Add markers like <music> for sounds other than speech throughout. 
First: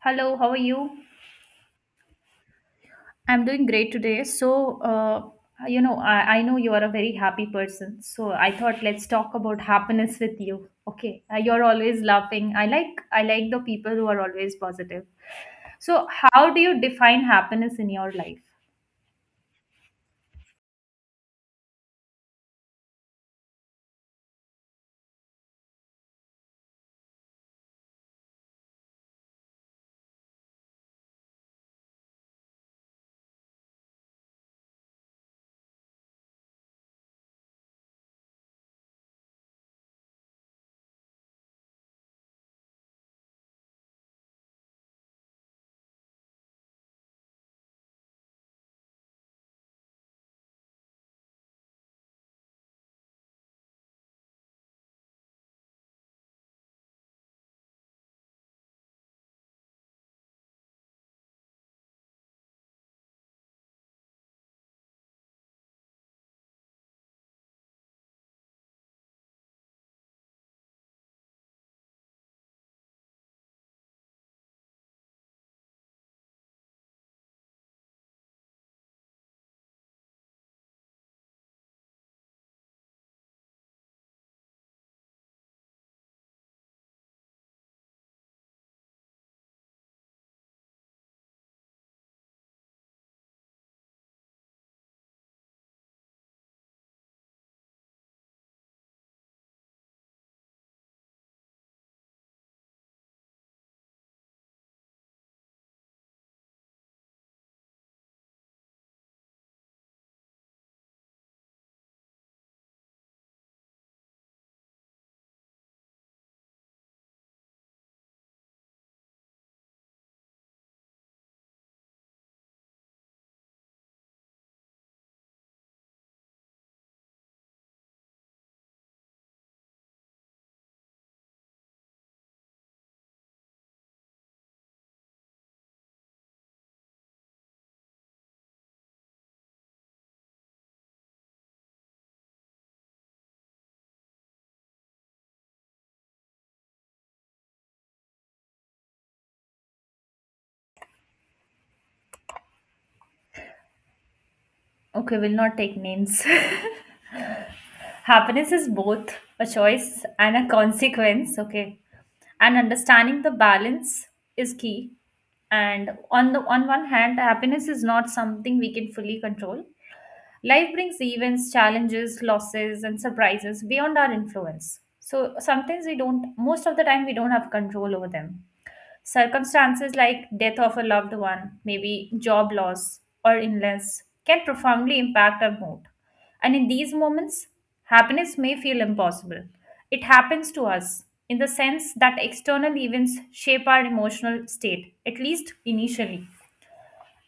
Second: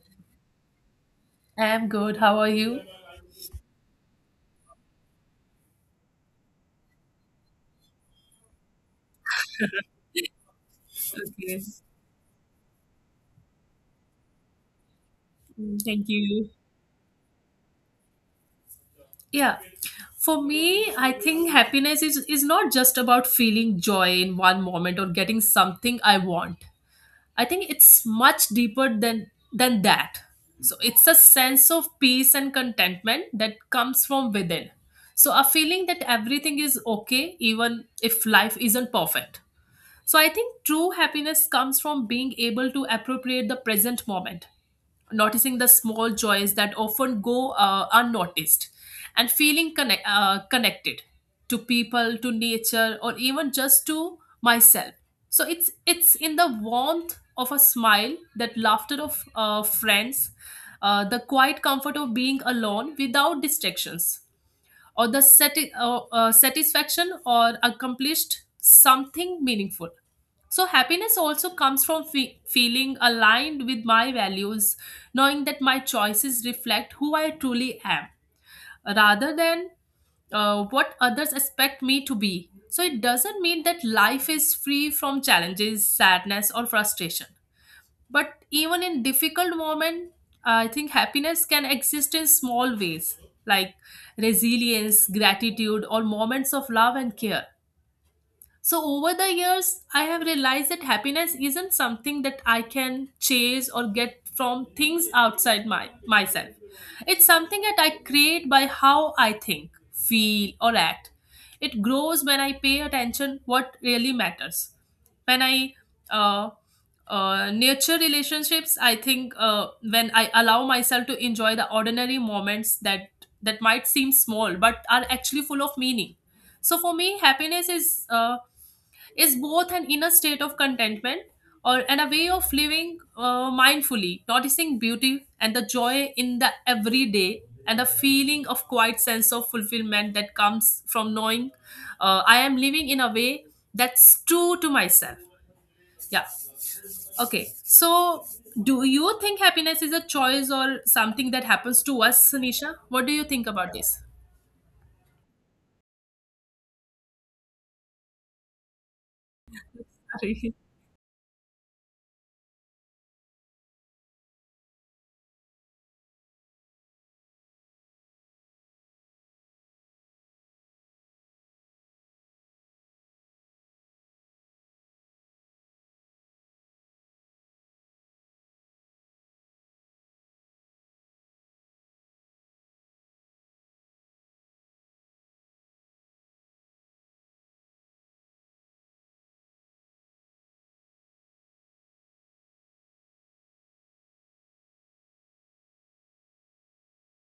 Hello, how are you? I'm good. How are you? I'm doing great today. I know you are a very happy person. So, I thought let's talk about happiness with you. Okay, Okay. you're always laughing. I like the people who are always positive. Mm, thank So, you. how do you define happiness in your life? Yeah. For me, I think happiness is not just about feeling joy in one moment or getting something I want. I think it's much deeper than that. So it's a sense of peace and contentment that comes from within. So a feeling that everything is okay even if life isn't perfect. So I think true happiness comes from being able to appropriate the present moment, noticing the small joys that often go unnoticed, and feeling connected to people, to nature, or even just to myself. So it's in the warmth of a smile, that laughter of friends, the quiet comfort of being alone without distractions or the satisfaction or accomplished something meaningful. So happiness also comes from feeling aligned with my values, knowing that my choices reflect who I truly am rather than what others expect me to be. So it doesn't mean that life is free from challenges, sadness, or frustration. But even in difficult moment, I think happiness can exist in small ways like resilience, gratitude, or moments of love and care. So, over the years, I have realized that happiness isn't something that I can chase or get from things outside myself. It's something that I create by how I think, feel, or act. It grows when I pay attention what really matters. When I uh, nurture relationships, I think when I allow myself to enjoy the ordinary moments that might seem small but are actually full of meaning. So for me, happiness is both an inner state of contentment or and a way of living mindfully, noticing beauty and the joy in the everyday, and a feeling of quiet sense of fulfillment that comes from knowing I am living in a way that's true to myself. Yeah. Okay. So, do you think happiness is a choice or something that happens to us, Nisha? What do you think about this? Okay, we'll not take names. <laughs> Happiness is both a choice and a <laughs> consequence, okay? And understanding the balance is key. And on one hand, happiness is not something we can fully control. Life brings events, challenges, losses, and surprises beyond our influence. So sometimes we don't, most of the time, we don't have control over them. Circumstances like death of a loved one, maybe job loss or illness, can profoundly impact our mood. And in these moments, happiness may feel impossible. It happens to us in the sense that external events shape our emotional state, at least initially.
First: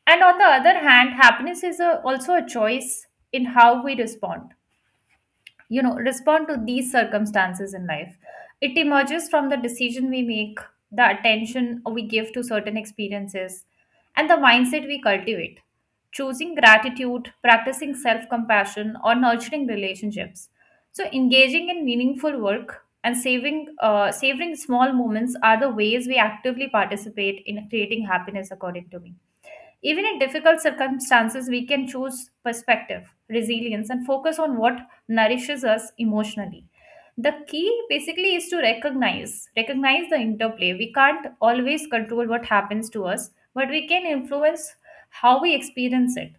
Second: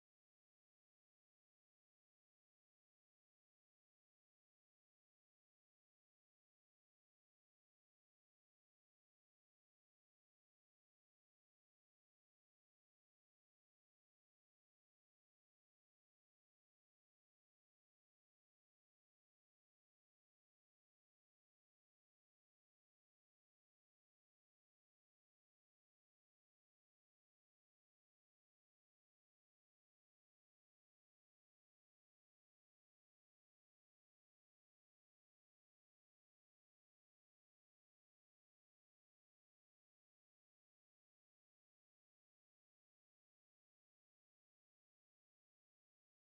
And on the other hand, also a choice in how we respond, you know, respond to these circumstances in life. It emerges from the decision we make, the attention we give to certain experiences, and the mindset we cultivate, choosing gratitude, practicing self-compassion, or nurturing relationships. So engaging in meaningful work and saving savoring small moments are the ways we actively participate in creating happiness, according to me. Even in difficult circumstances, we can choose perspective, resilience, and focus on what nourishes us emotionally. The key basically is to recognize the interplay. We can't always control what happens to us, but we can influence how we experience it.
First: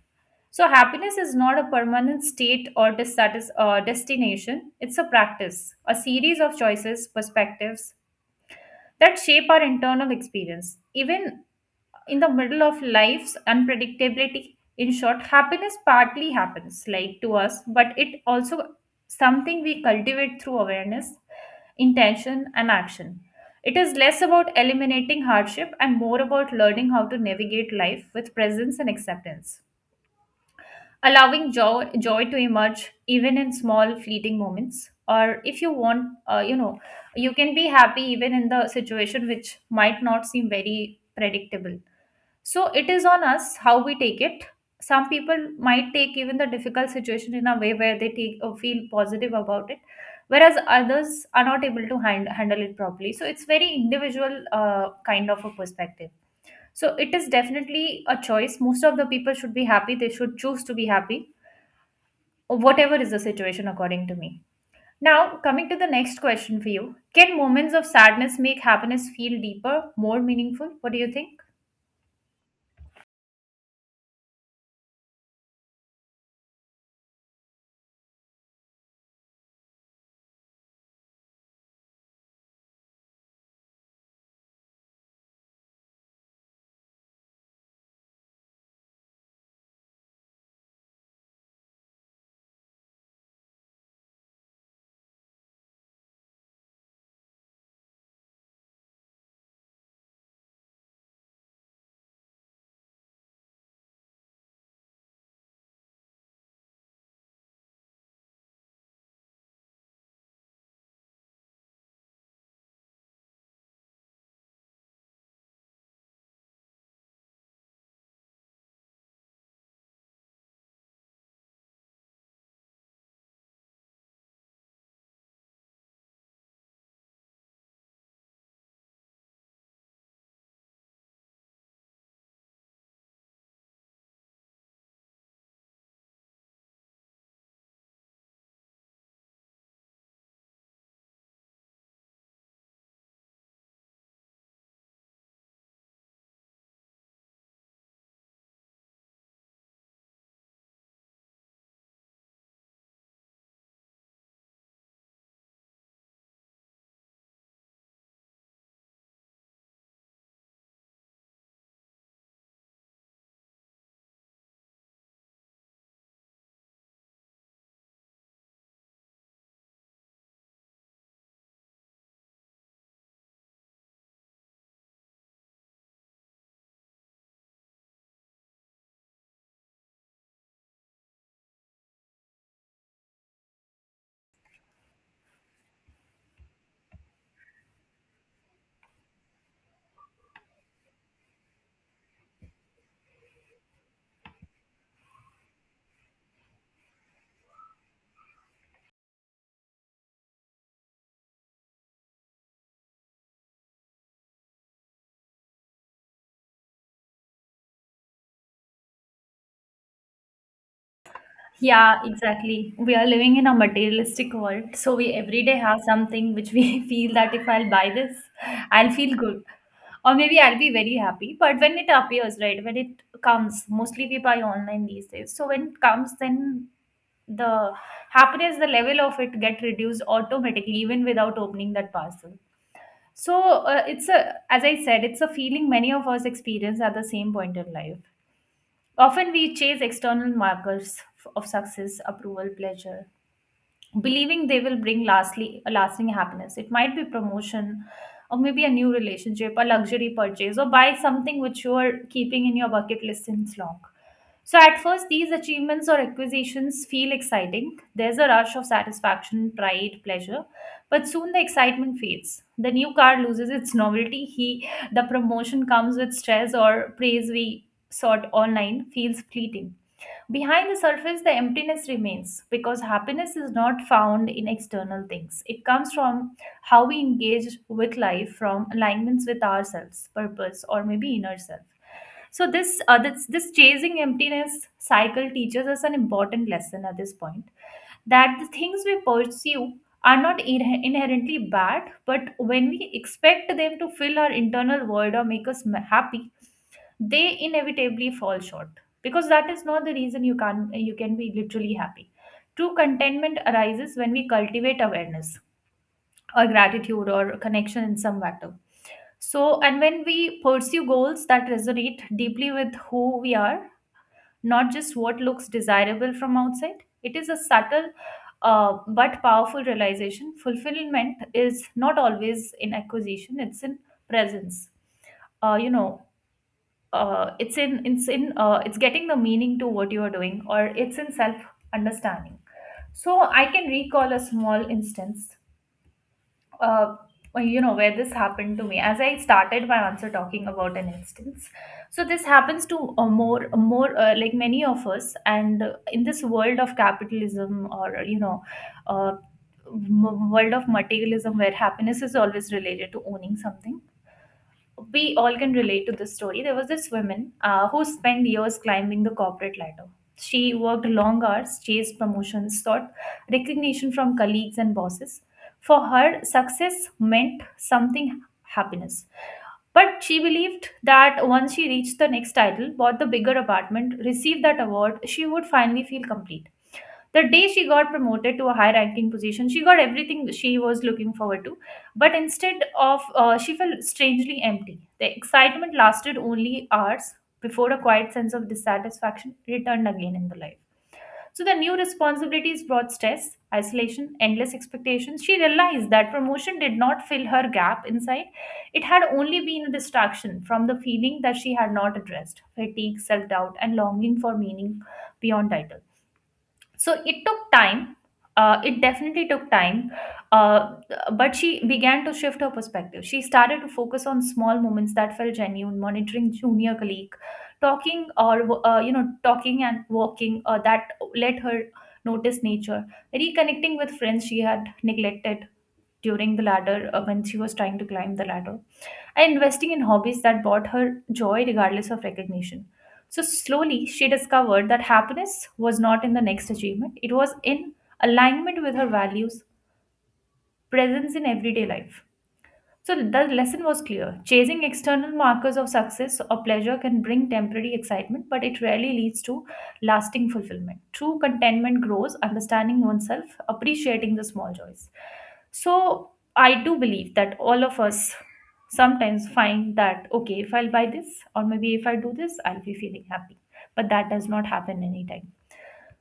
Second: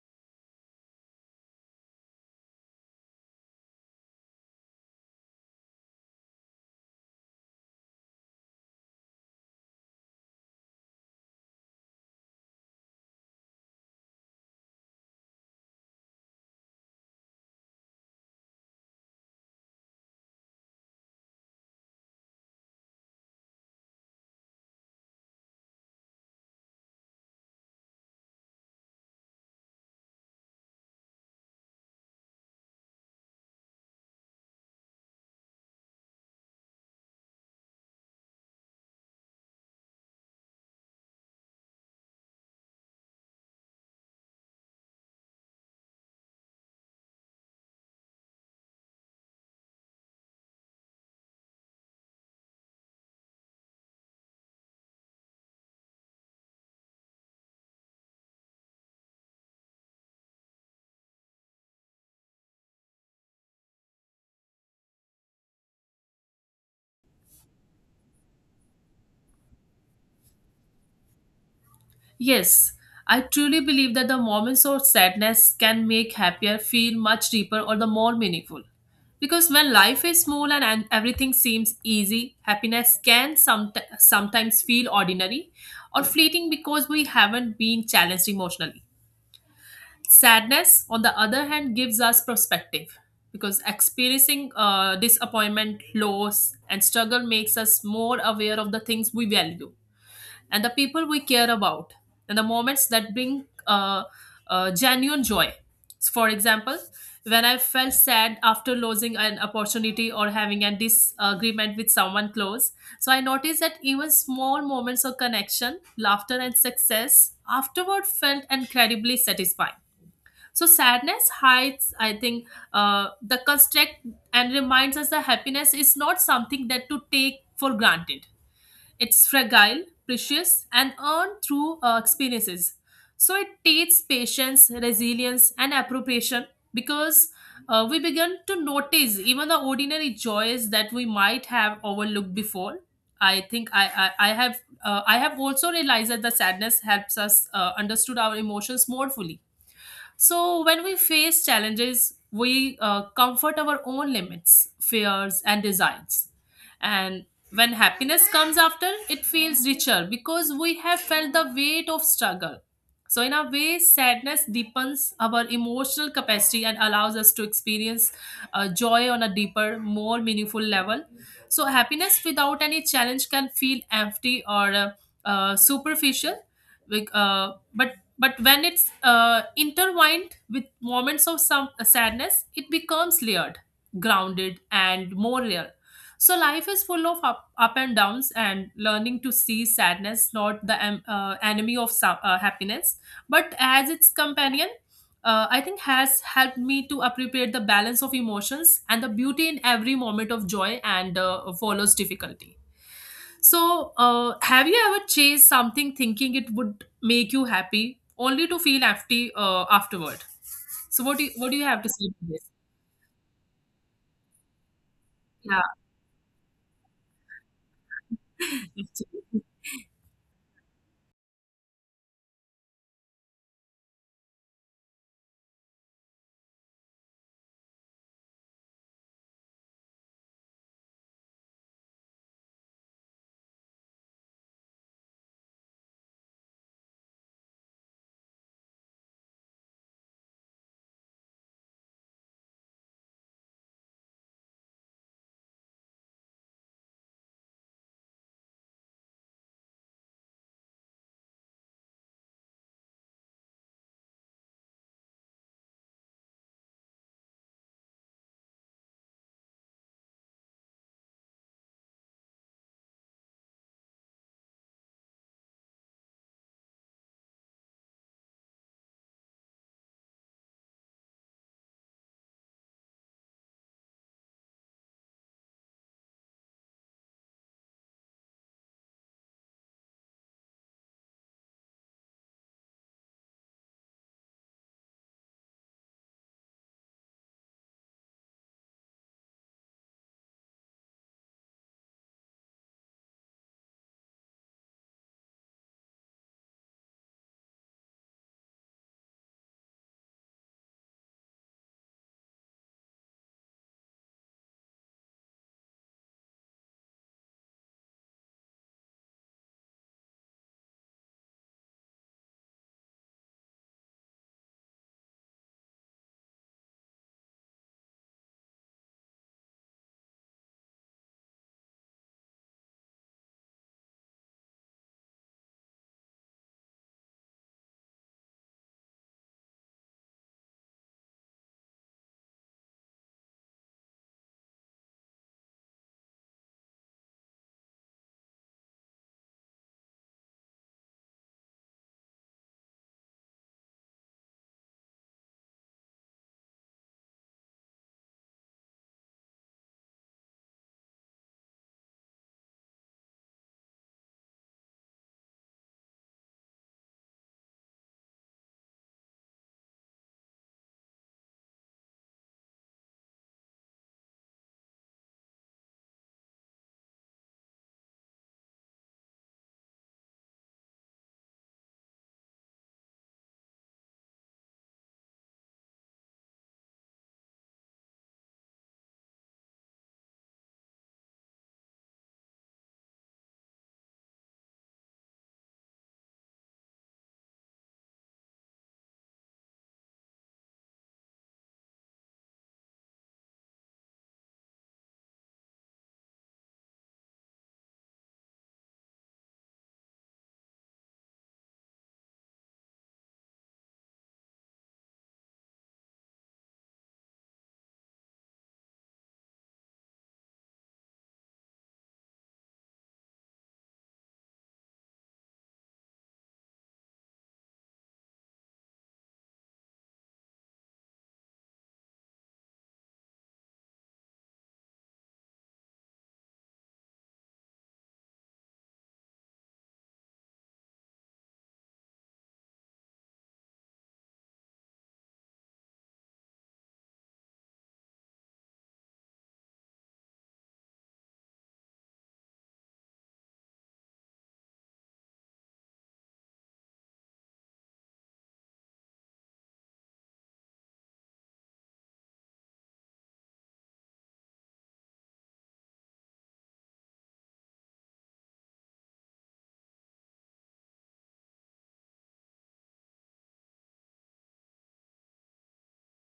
So happiness is not a permanent state or destination. It's a practice, a series of choices, perspectives that shape our internal experience, even in the middle of life's unpredictability. In short, happiness partly happens like to us, but it also something we cultivate through awareness, intention, and action. It is less about eliminating hardship and more about learning how to navigate life with presence and acceptance, allowing joy to emerge even in small fleeting moments. Or if you want, you can be happy even in the situation which might not seem very predictable, so it is on us how we take it. Some people might take even the difficult situation in a way where they take or feel positive about it, whereas others are not able to handle it properly. So it's very individual kind of a perspective. So it is definitely a choice. Most of the people should be happy. They should choose to be happy, or whatever is the situation, according to me. Now, coming to the next question for you, can moments of sadness make happiness feel deeper, more meaningful? What do you think? Yes, I truly believe that the moments of sadness can make happier feel much deeper or the more meaningful. Because when life is small and everything seems easy, happiness can sometimes feel ordinary or fleeting because we haven't been challenged emotionally. Sadness, on the other hand, gives us perspective because experiencing disappointment, loss, and struggle makes us more aware of the things we value and the people we care about and the moments that bring genuine joy. For example, when I felt sad after losing an opportunity or having a disagreement with someone close, so I noticed that even small moments of connection, laughter, and success afterward felt incredibly satisfying. So sadness hides, I think, the construct and reminds us that happiness is not something that to take for granted. It's fragile, precious, and earned through experiences. So it takes patience, resilience, and appropriation because we begin to notice even the ordinary joys that we might have overlooked before. I think I have also realized that the sadness helps us understood our emotions more fully so, when we face challenges, we comfort our own limits, fears, and desires. And when happiness comes after, it feels richer because we have felt the weight of struggle. So, in a way, sadness deepens our emotional capacity and allows us to experience joy on a deeper, more meaningful level. So happiness without any challenge can feel empty or superficial. Like, uh, but but when it's intertwined with moments of some sadness, it becomes layered, grounded, and more real. So life is full of up and downs, and learning to see sadness not the enemy of some, happiness, but as its companion. I think has helped me to appreciate the balance of emotions and the beauty in every moment of joy and follows difficulty. So, have you ever chased something thinking it would make you happy, only to feel empty afterward? So, what do what do you have to Yeah, say to this? exactly. We are living in a materialistic world, so we every day Yeah, have something which we <laughs> feel that if I'll buy this, I'll feel good, or maybe I'll be very happy. But when it appears, right, when it comes, mostly we buy online these days. So when it comes, then the happiness, the level of it get reduced automatically, even without opening that parcel. So as I said, it's a feeling many of us experience at the same point in life. Often we chase external of success, approval, pleasure, believing they will bring lastly a lasting happiness. It might be promotion, or maybe a new relationship, a luxury purchase, or buy something which you are keeping in your bucket list since long. So at first these achievements or acquisitions feel exciting. There's a rush of satisfaction, pride, pleasure, but soon the excitement fades, the new car loses its novelty he the promotion comes with stress or praise, we sought online feels fleeting. Behind the surface, the emptiness remains because happiness is not found in external things. It comes from how we engage with life, from alignments with ourselves, purpose, or maybe inner self. So this chasing emptiness cycle teaches us an important lesson at this point, that the things we pursue are not inherently bad, but when we expect them to fill our internal void or make us happy, they inevitably fall short, because that is not the reason you can be literally happy. True contentment arises when we cultivate awareness, or gratitude, or connection in some matter. So and when we pursue goals that resonate deeply with who we are, not just what looks desirable from outside. It is a subtle but powerful realization. Fulfillment is not always in acquisition, it's in presence. Uh, you know it's in it's in it's getting the meaning to what you are doing, or it's in self understanding. So I can recall a small instance. uh, where this happened to me, as I started my answer talking about an instance. So this happens to more more like many of us, and in this world of capitalism, or uh, world of materialism, where happiness is always related to owning something, we all can relate to this story. There was this woman who spent years climbing the corporate ladder. She worked long hours, chased promotions, sought recognition from colleagues and bosses. For her, success meant something happiness. But she believed that once she reached the next title, bought the bigger apartment, received that award, she would finally feel complete. The day she got promoted to a high ranking position, she got everything she was looking forward to. But she felt strangely empty. The excitement lasted only hours before a quiet sense of dissatisfaction returned again in the life. So the new responsibilities brought stress, isolation, endless expectations. She realized that promotion did not fill her gap inside. It had only been a distraction from the feeling that she had not addressed fatigue, self doubt, and longing for meaning beyond titles. So it took time. It definitely took time. uh, but she began to shift her perspective. She started to focus on small moments that felt genuine, monitoring junior colleague talking, or, talking and walking, that let her notice nature, reconnecting with friends she had neglected during the ladder when she was trying to climb the ladder, and investing in hobbies that brought her joy regardless of recognition. So, slowly, she discovered that happiness was not in the next achievement, it was in alignment with her values, presence in everyday life. So the lesson was clear. Chasing external markers of success or pleasure can bring temporary excitement, but it rarely leads to lasting fulfillment. True contentment grows understanding oneself, appreciating the small joys. So I do believe that all of us sometimes find that okay, if I'll buy this or maybe if I do this, I'll be feeling happy. But that does not happen anytime.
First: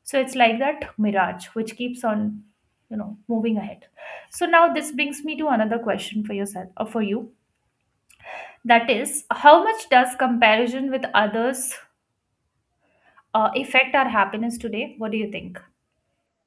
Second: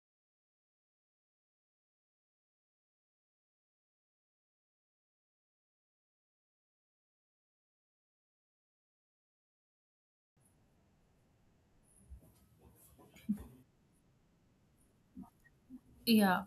So it's like that mirage which keeps on, you know, moving ahead. So now this brings me to another question for yourself or for you. That is, how much does comparison with others affect our happiness today? What do you think? <laughs> yeah.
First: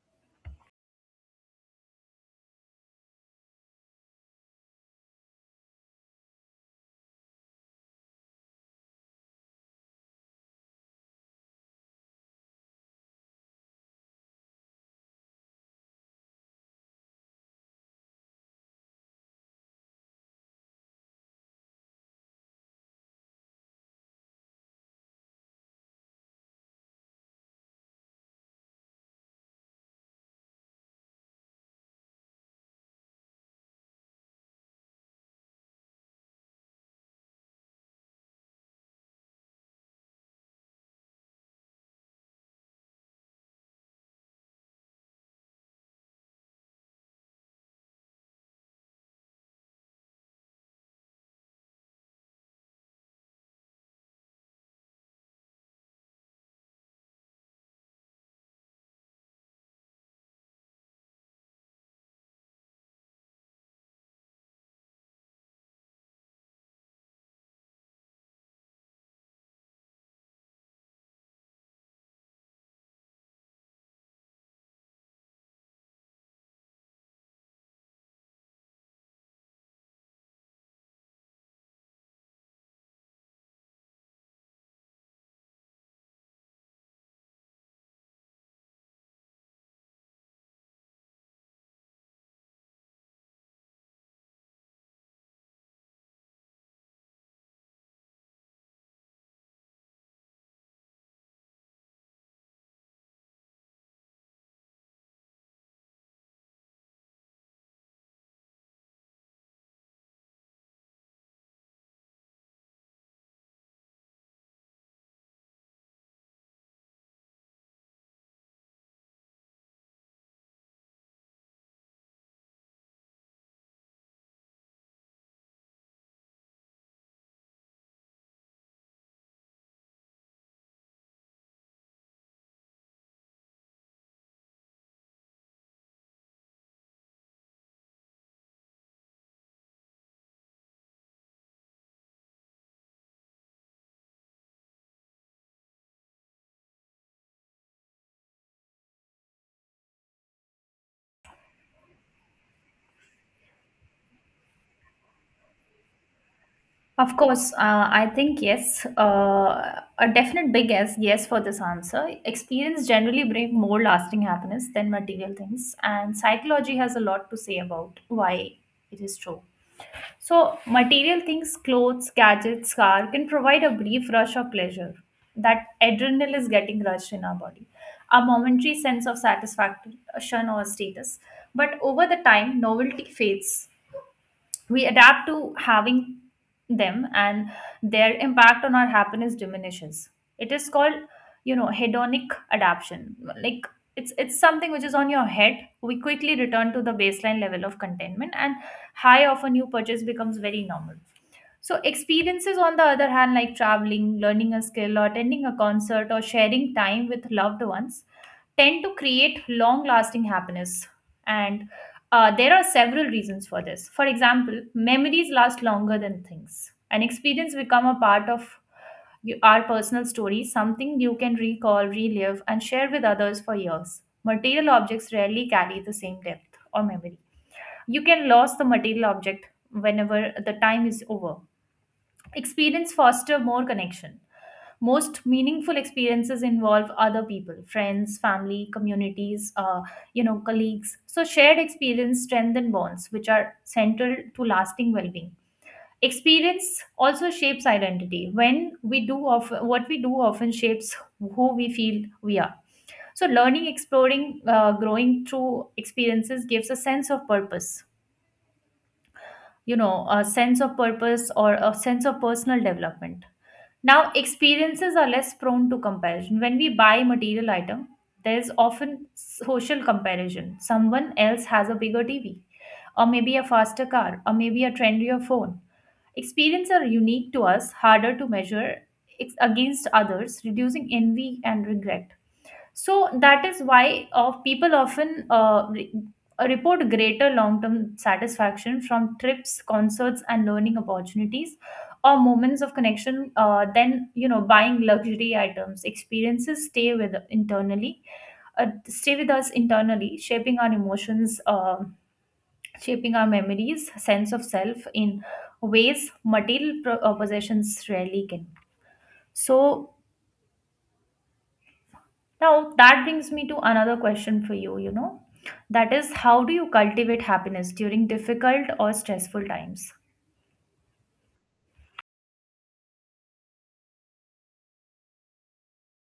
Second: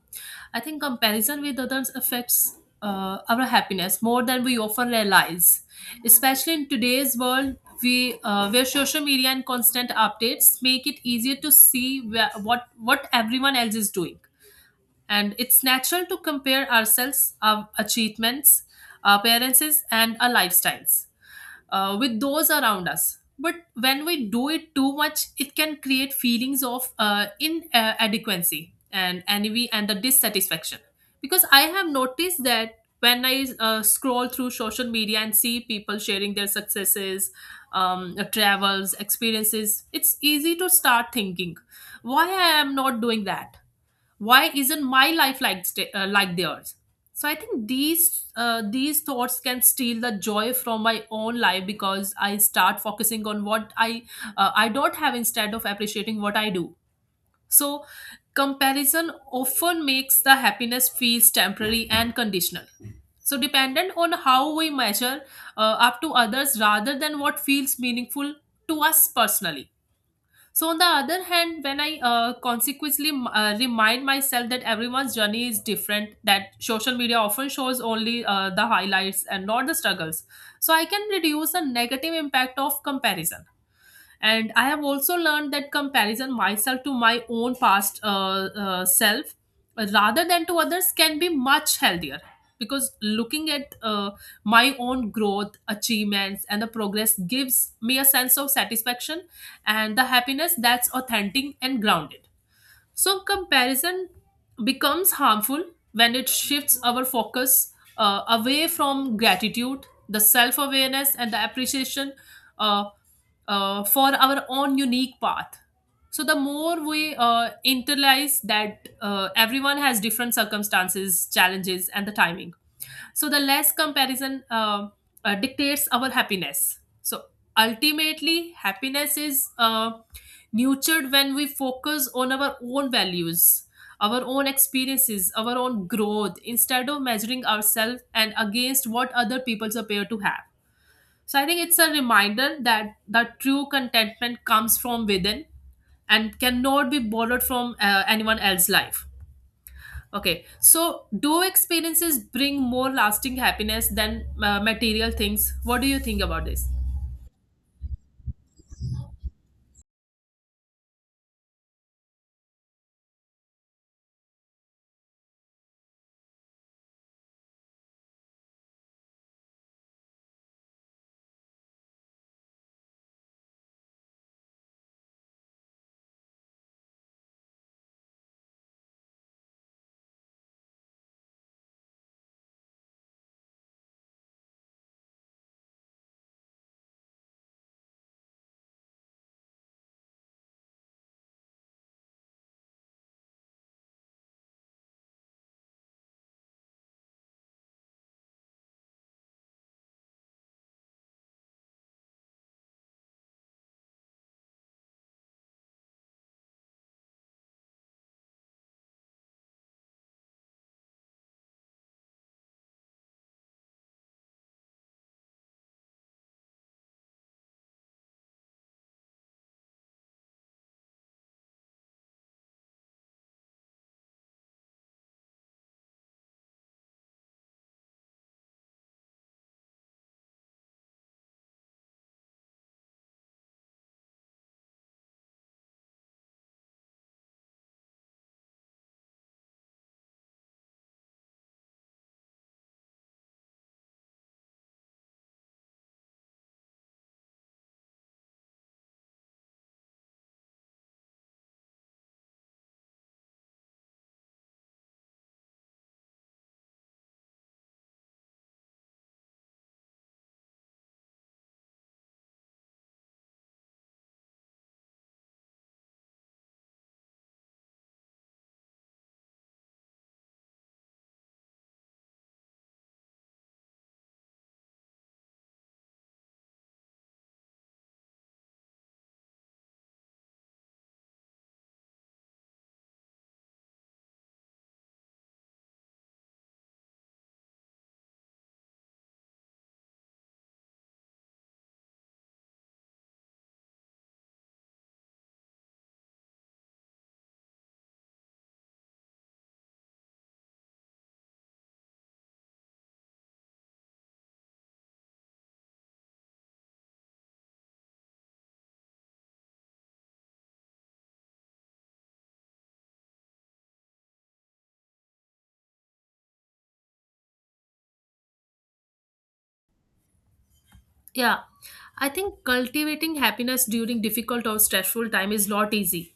I think comparison with others affects our happiness more than we often realize, especially in today's world. Where social media and constant updates make it easier to see what everyone else is doing. And it's natural to compare ourselves, our achievements, our appearances, and our lifestyles with those around us. But when we do it too much, it can create feelings of inadequacy and envy and the dissatisfaction. Because I have noticed that when I scroll through social media and see people sharing their successes, travels, experiences, it's easy to start thinking, why I am not doing that? Why isn't my life like like theirs? So I think these thoughts can steal the joy from my own life because I start focusing on what I I don't have instead of appreciating what I do. So comparison often makes the happiness feels temporary and conditional, so dependent on how we measure up to others rather than what feels meaningful to us personally. So, on the other hand, when I consequently remind myself that everyone's journey is different, that social media often shows only the highlights and not the struggles, so I can reduce the negative impact of comparison. And I have also learned that comparison myself to my own past self rather than to others can be much healthier, because looking at my own growth achievements and the progress gives me a sense of satisfaction and the happiness that's authentic and grounded. So comparison becomes harmful when it shifts our focus away from gratitude the self-awareness and the appreciation uh, for our own unique path. So the more we internalize that everyone has different circumstances, challenges, and the timing, so the less comparison dictates our happiness. So ultimately, happiness is nurtured when we focus on our own values, our own experiences, our own growth, instead of measuring ourselves and against what other people appear to have. So I think it's a reminder that the true contentment comes from within and cannot be borrowed from anyone else's life. Okay, so do experiences bring more lasting happiness than material things? What do you think about this? Of course, I think yes. A definite big yes, yes for this answer. Experience generally bring more lasting happiness than material things, and psychology has a lot to say about why it is true. So, material things, clothes, gadgets, car can provide a brief rush of pleasure. That adrenaline is getting rushed in our body, a momentary sense of satisfaction or status. But over the time, novelty fades, we adapt to having them, and their impact on our happiness diminishes. It is called, you know, hedonic adaptation. Like, it's something which is on your head. We quickly return to the baseline level of contentment, and high of a new purchase becomes very normal. So, experiences, on the other hand, like traveling, learning a skill, or attending a concert, or sharing time with loved ones, tend to create long lasting happiness. And there are several reasons for this. For example, memories last longer than things. An experience become a part of our personal story, something you can recall, relive, and share with others for years. Material objects rarely carry the same depth or memory. You can lose the material object whenever the time is over. Experience foster more connection. Most meaningful experiences involve other people, friends, family, communities, colleagues. So shared experience strengthen bonds, which are central to lasting well-being. Experience also shapes identity. When we do of what we do often shapes who we feel we are. So learning, exploring, growing through experiences gives a sense of purpose, you know, a sense of purpose or a sense of personal development. Now, experiences are less prone to comparison. When we buy material item, there is often social comparison. Someone else has a bigger TV, or maybe a faster car, or maybe a trendier phone. Experiences are unique to us, harder to measure against others, reducing envy and regret. So that is why of people often report greater long-term satisfaction from trips, concerts, and learning opportunities, or moments of connection, than buying luxury items. Experiences stay with internally, stay with us internally, shaping our emotions, shaping our memories, sense of self in ways material possessions rarely can. So. Now, that brings me to another question for you, you know. That is, how do you cultivate happiness during difficult or stressful times? Yeah, I think cultivating happiness during difficult or stressful time is not easy.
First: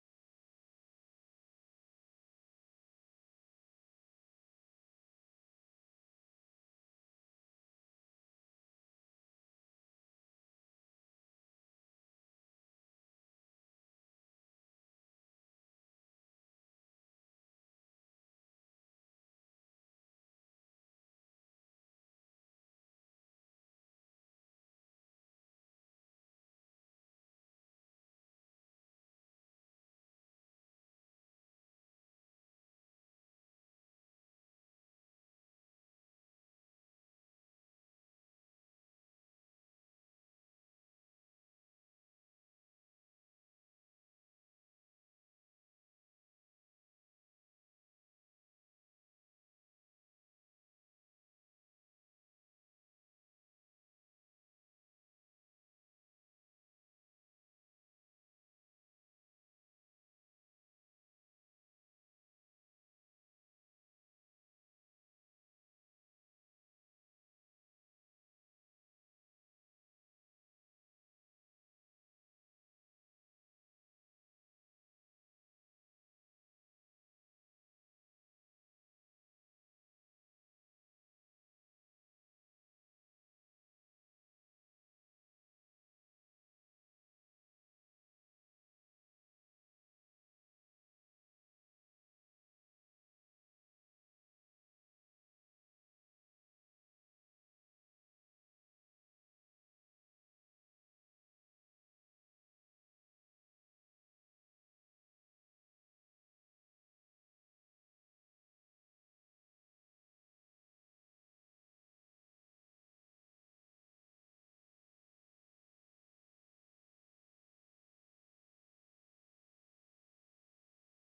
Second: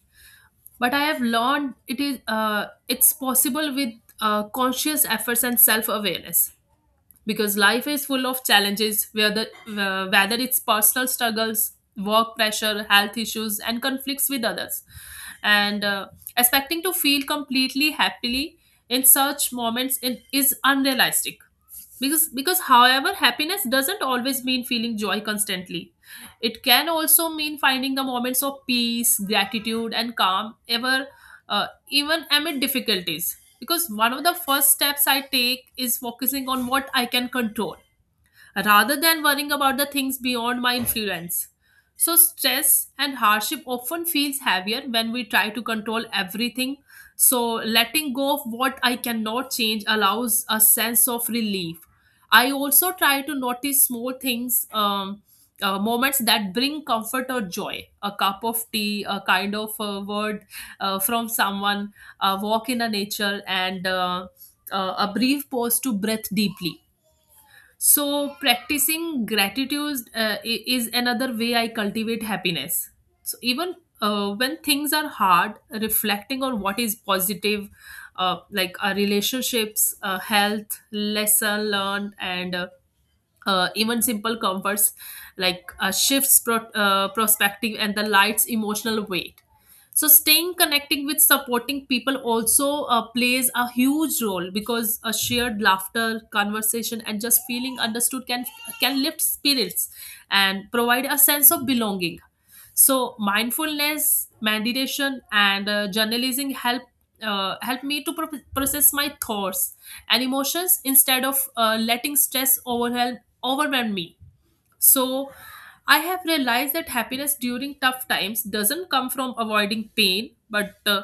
But I have learned it is it's possible with conscious efforts and self awareness, because life is full of challenges whether it's personal struggles work pressure health issues and conflicts with others. And expecting to feel completely happily in such is unrealistic. Because however happiness doesn't always mean feeling joy constantly. It can also mean finding the moments of peace gratitude and calm ever even amid difficulties. Because one of the first steps I take is focusing on what I can control rather than worrying about the things beyond my influence. So, stress and hardship often feels heavier when we try to control everything. So, letting go of what I cannot change allows a sense of relief. I also try to notice small things, moments that bring comfort or joy. A cup of tea, a kind of word from someone, a walk in a nature, and a brief pause to breathe deeply. So practicing gratitude is another way I cultivate happiness. So even when things are hard, reflecting on what is positive, like our relationships, health, lesson learned, and even simple comforts like perspective and the light's emotional weight. So staying connecting with supporting people also plays a huge role because a shared laughter conversation and just feeling understood can lift spirits and provide a sense of belonging. So mindfulness meditation and journalism help help me to process my thoughts and emotions instead of letting stress overwhelmed me. So I have realized that happiness during tough times doesn't come from avoiding pain, but uh,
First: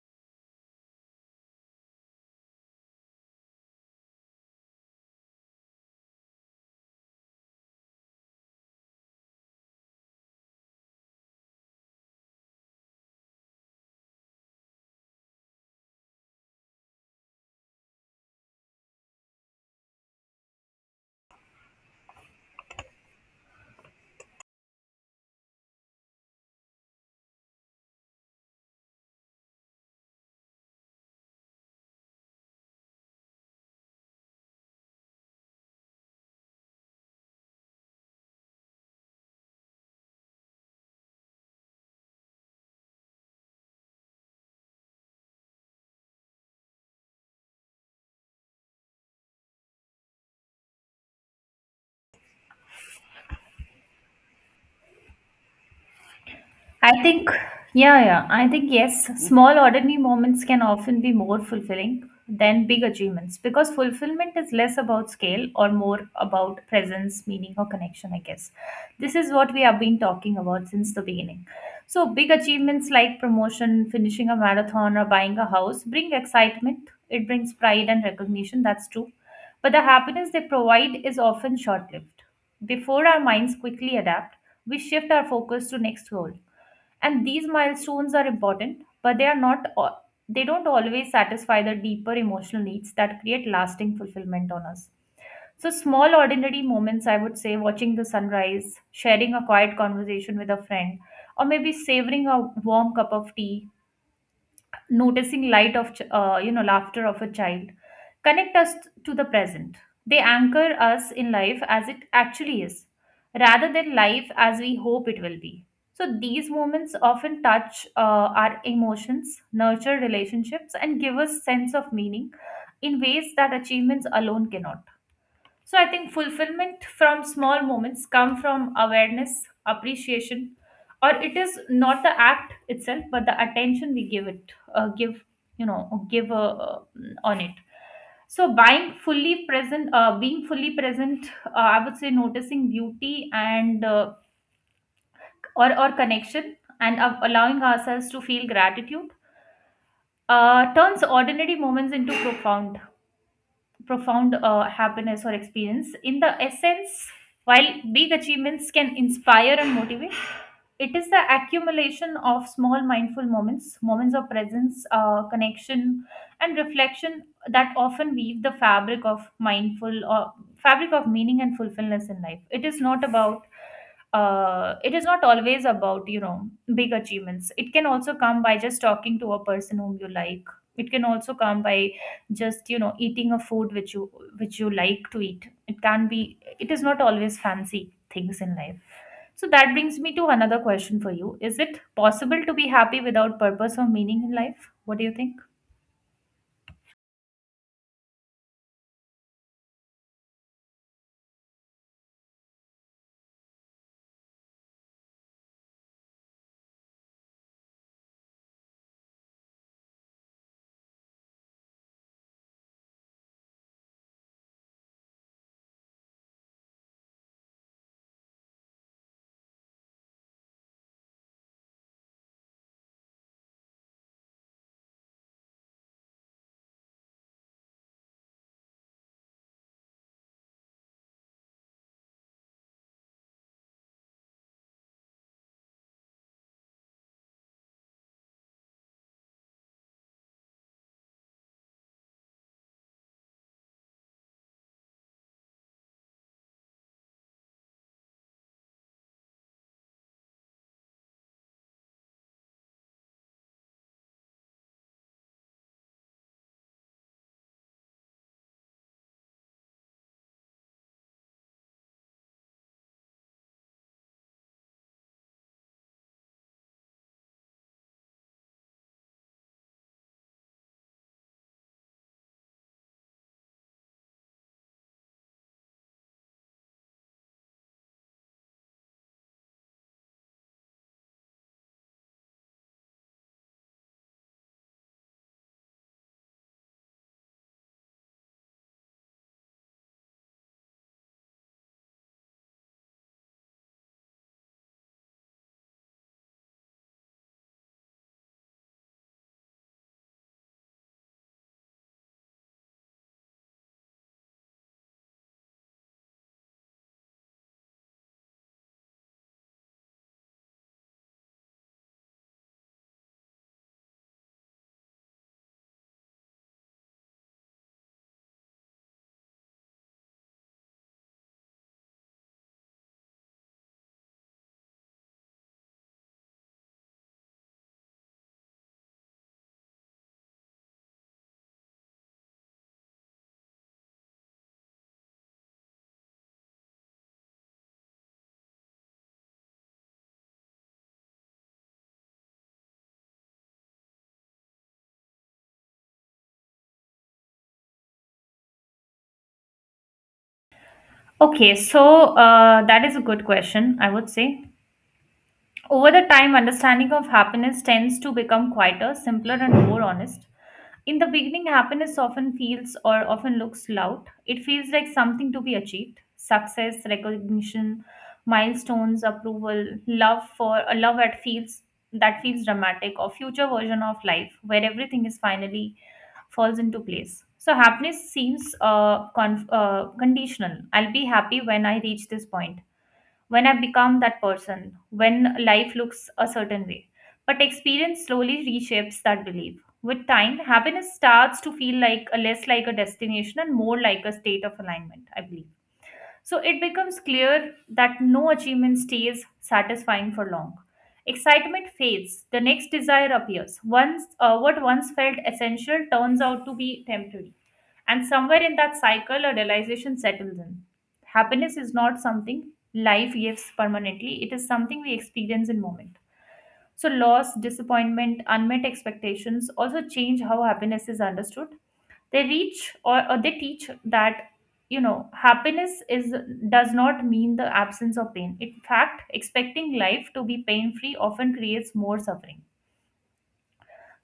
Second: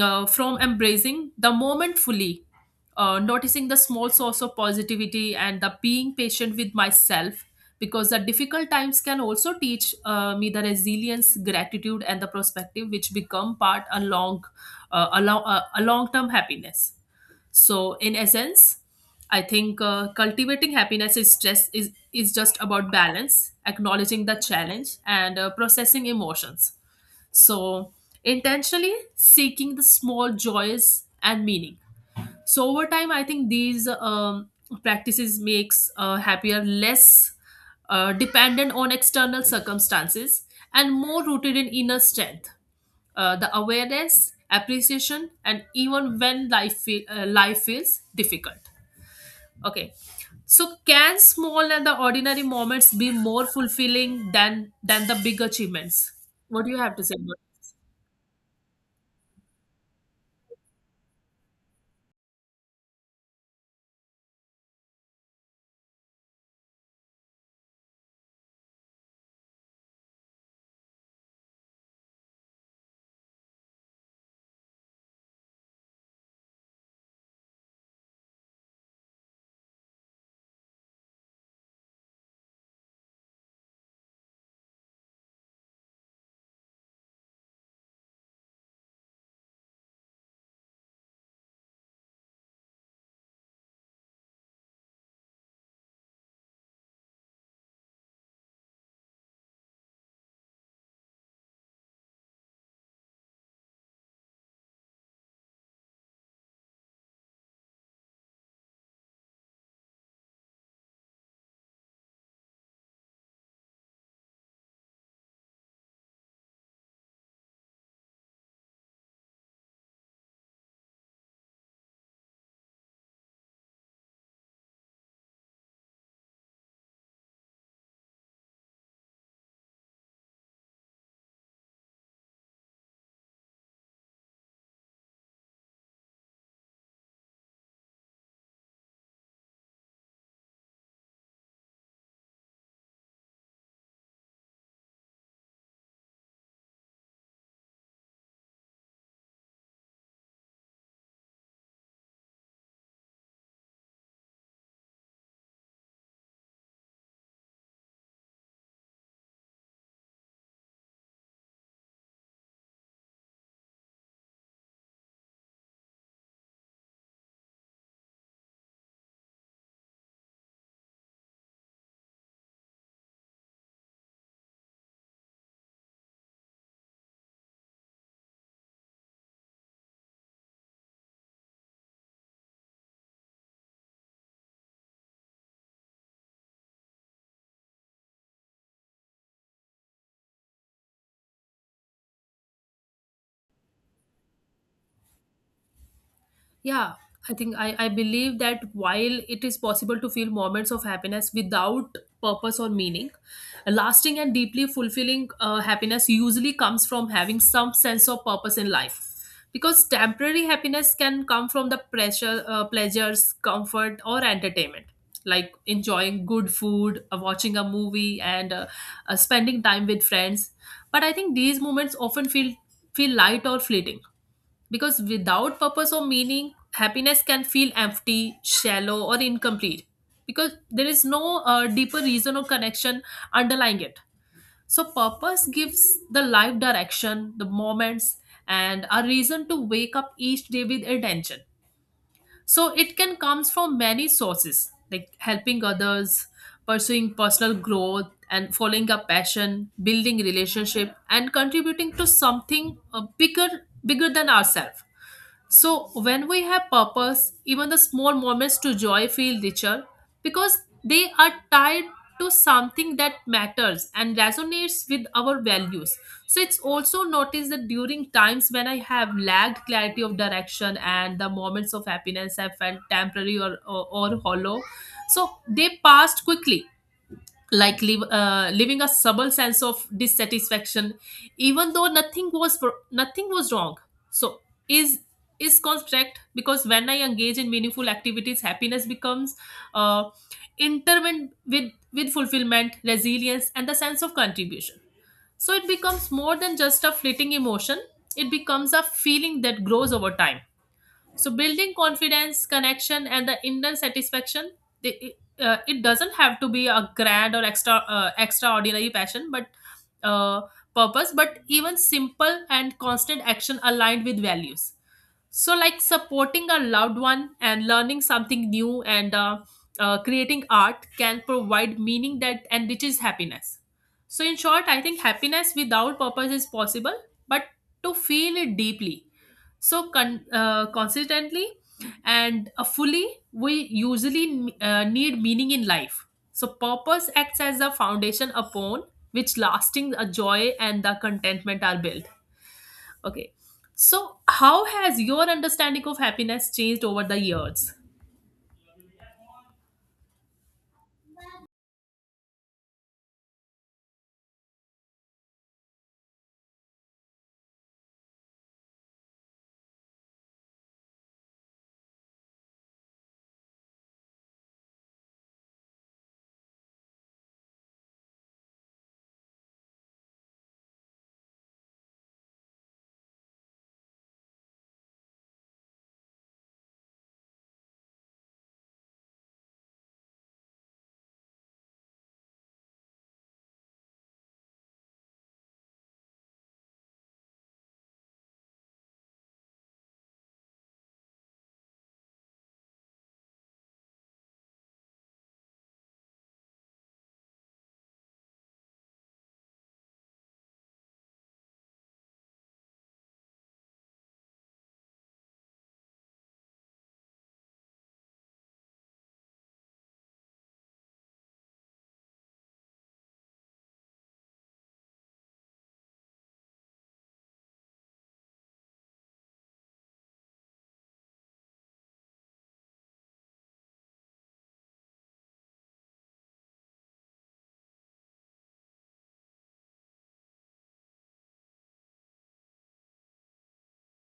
uh, from embracing the moment fully, noticing the small source of positivity and the being patient with myself. Because the difficult times can also teach me the resilience, gratitude, and the perspective, which become part along a long term happiness. So, in essence, I think cultivating happiness is stress is just about balance, acknowledging the challenge, and processing emotions. So, intentionally seeking the small joys and meaning. So, over time, I think these practices makes happier less dependent on external circumstances and more rooted in inner strength the awareness appreciation and even when life feels difficult. Okay, so can small and the ordinary moments be more fulfilling than the big achievements? What do you have I to say think, about? yeah, yeah, I think yes, small ordinary moments can often be more fulfilling than big achievements, because fulfillment is less about scale or more about presence, meaning, or connection, I guess. This is what we have been talking about since the beginning. So, big achievements like promotion, finishing a marathon, or buying a house bring excitement, it brings pride and recognition, that's true. But the happiness they provide is often short lived. Before our minds quickly adapt, we shift our focus to next goal, and these milestones are important, but they are not they don't always satisfy the deeper emotional needs that create lasting fulfillment on us. So small ordinary moments, I would say, watching the sunrise, sharing a quiet conversation with a friend, or maybe savoring a warm cup of tea, noticing light of laughter of a child, connect us to the present. They anchor us in life as it actually is, rather than life as we hope it will be. So these moments often touch, our emotions, nurture relationships, and give us sense of meaning in ways that achievements alone cannot. So I think fulfillment from small moments come from awareness, appreciation, or it is not the act itself, but the attention we give it, give you know, give on it. So being fully present, I would say, noticing beauty and, or connection, and, allowing ourselves to feel gratitude, turns ordinary moments into profound happiness or experience. In the essence, while big achievements can inspire and motivate, it is the accumulation of small mindful moments, moments of presence, connection, and reflection, that often weave the fabric of mindful or fabric of meaning and fulfillment in life. It is not about it is not always about big achievements. It can also come by just talking to a person whom you like. It can also come by just eating a food which you like to eat. It can be, it is not always fancy things in life. So that brings me to another question for you: is it possible to be happy without purpose or meaning in life? What do you think? Yeah, I think I believe that while it is possible to feel moments of happiness without purpose or meaning, lasting and deeply fulfilling happiness usually comes from having some sense of purpose in life. Because temporary happiness can come from the pressure, pleasures, comfort, or entertainment, like enjoying good food, watching a movie, and spending time with friends. But I think these moments often feel light or fleeting because without purpose or meaning, happiness can feel empty, shallow, or incomplete. Because there is no deeper reason or connection underlying it. So, purpose gives the life direction, the moments, and a reason to wake up each day with attention. So, it can comes from many sources like helping others, pursuing personal growth, and following a passion, building relationship, and contributing to something bigger than ourselves. So, when we have purpose, even the small moments to joy feel richer because they are tied to something that matters and resonates with our values. So, it's also noticed that during times when I have lacked clarity of direction and the moments of happiness have felt temporary or hollow, so they passed quickly like leaving a subtle sense of dissatisfaction even though nothing was wrong. So is is correct because when I engage in meaningful activities happiness becomes uh, intertwined with fulfillment resilience and the sense of contribution. So it becomes more than just a fleeting emotion. It becomes a feeling that grows over time, so building confidence connection and the inner satisfaction. they, it doesn't have to be a grand or extra extraordinary passion but uh, purpose but even simple and constant action aligned with values, so like supporting a loved one and learning something new and creating art can provide meaning that enriches happiness. So in short I think happiness without purpose is possible, but to feel it deeply so consistently and fully we usually need meaning in life. So purpose acts as a foundation upon which lasting a joy and the contentment are built. Okay. So, how has your understanding of happiness changed over the years? Okay, so, that is a good question. I would say over the time, understanding of happiness tends to become quieter, simpler, and more honest. In the beginning, happiness often feels or often looks loud. It feels like something to be achieved: success, recognition, milestones, approval, love, for a love that feels dramatic, or future version of life where everything is finally falls into place. So happiness seems conditional. I'll be happy when I reach this point, when I become that person, when life looks a certain way. But experience slowly reshapes that belief. With time, happiness starts to feel like less like a destination and more like a state of alignment, I believe. So it becomes clear that no achievement stays satisfying for long. Excitement fades, the next desire appears. What once felt essential turns out to be temporary. And somewhere in that cycle, a realization settles in. Happiness is not something life gives permanently, it is something we experience in moment. So, loss, disappointment, unmet expectations also change how happiness is understood. They reach or, or they teach that happiness is does not mean the absence of pain. In fact, expecting life to be pain free often creates more suffering.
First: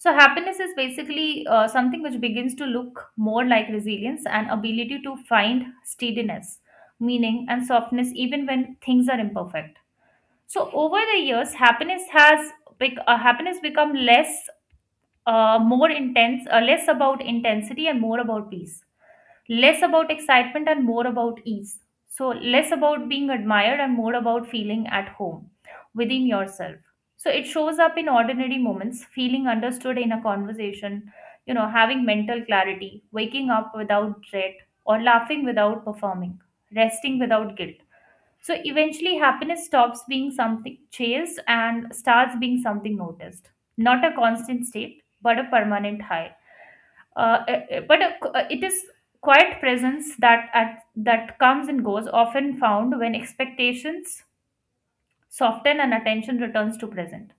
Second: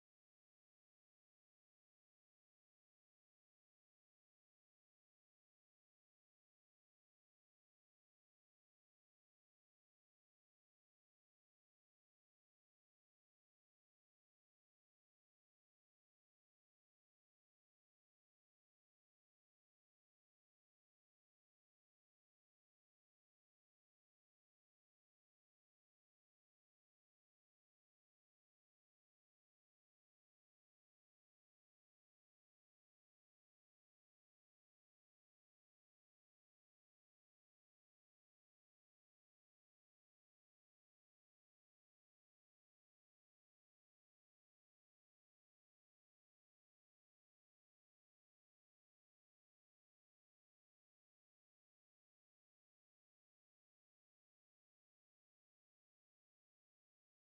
So happiness is basically, something which begins to look more like resilience and ability to find steadiness, meaning, and softness, even when things are imperfect. So over the years happiness has bec- happiness become less more intense, less about intensity and more about peace, less about excitement and more about ease. So, less about being admired and more about feeling at home within yourself. So, it shows up in ordinary moments, feeling understood in a conversation, having mental clarity, waking up without dread, or laughing without performing, resting without guilt. So, eventually, happiness stops being something chased and starts being something noticed. Not a constant state, but a permanent high, but it is quiet presence that comes and goes, often found when expectations soften and attention returns to present.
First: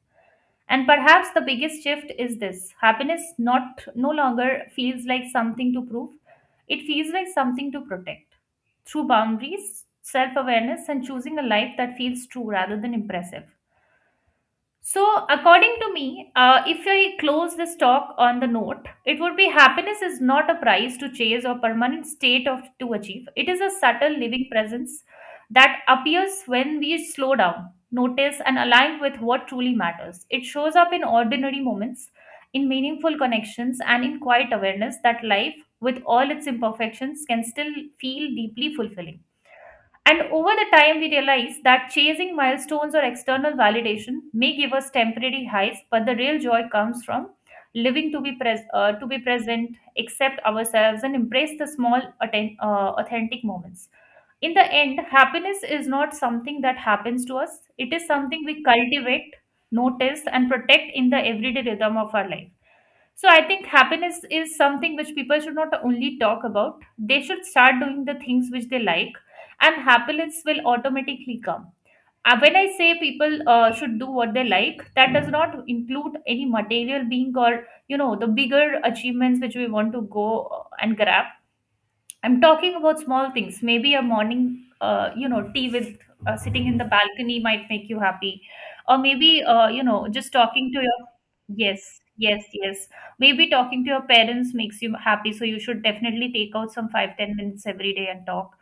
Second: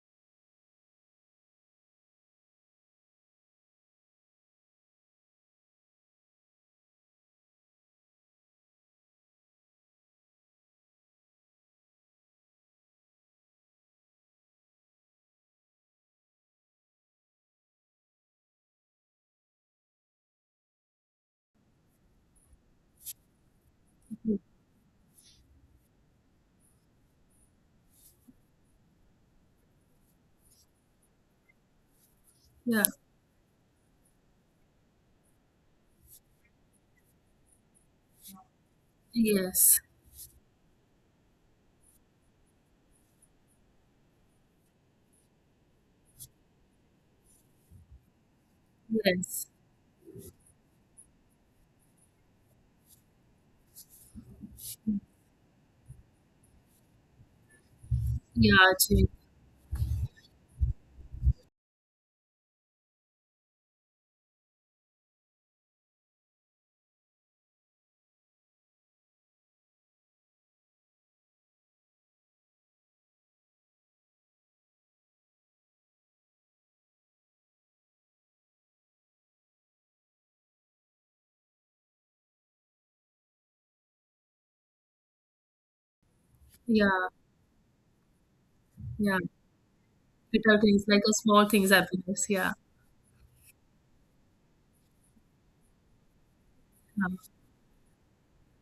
And perhaps the biggest shift is this: happiness not no longer feels like something to prove, it feels like something to protect through boundaries, self-awareness, and choosing a life that feels true rather than impressive. So, according to me, if I close this talk on the note, it would be: happiness is not a prize to chase or permanent state of to achieve. It is a subtle living presence that appears when we slow down, notice, and align with what truly matters. It shows up in ordinary moments, in Yeah, meaningful connections, and in quiet awareness that life, with all its imperfections, can still feel deeply fulfilling. yes, And over the time, we realize that chasing milestones or external validation may give us temporary highs, but the real joy comes from living to to be yes. present, accept ourselves, and embrace the small, authentic moments. In the end, happiness is not something that happens to us; it is something Yeah, we actually, cultivate, notice, and protect in the everyday rhythm of our life. So I think happiness is something which people should not only talk about. They should start doing the things which they like, and happiness will automatically come. When I say people should do what they like, that does not include any material being or the bigger achievements which we want to go and grab. I'm talking about small things. Maybe a morning, tea with, sitting in the yeah, balcony might make you happy, or yeah. maybe just Little talking to things your. like a small things Yes, happiness. yes, Yeah, yes. Maybe talking to your parents makes you happy, so you should definitely take out some 5, yeah. 10 minutes every day and talk.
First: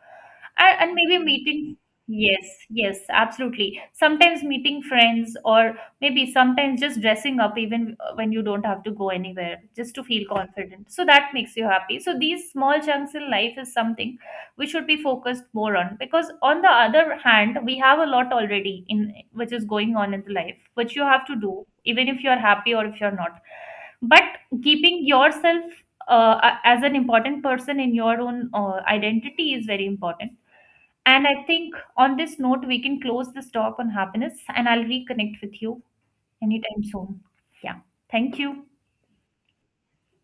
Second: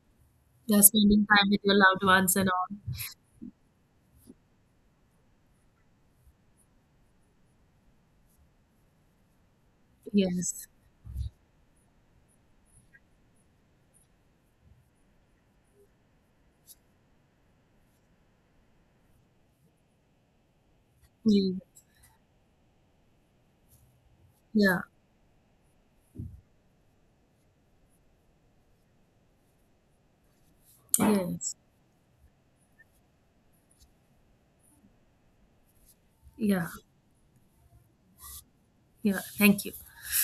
And, Yeah, and maybe spending time with your meeting, loved ones yes, and all. yes, absolutely. Sometimes meeting friends, or maybe sometimes just dressing up, even when you don't have to go anywhere, just to feel Yes, confident. So that makes you happy. So these small chunks in life is something we should be focused more on, because on the other hand we have a lot already in, which is going on in the life, which you have to yeah, do even if you're happy or if you're not. But yeah, keeping yourself, as an important person in your own, identity is very important. And I yes, think on this note we can close this talk on happiness, and I'll reconnect with you yeah, anytime soon. Yeah. Thank you. yeah. Thank you.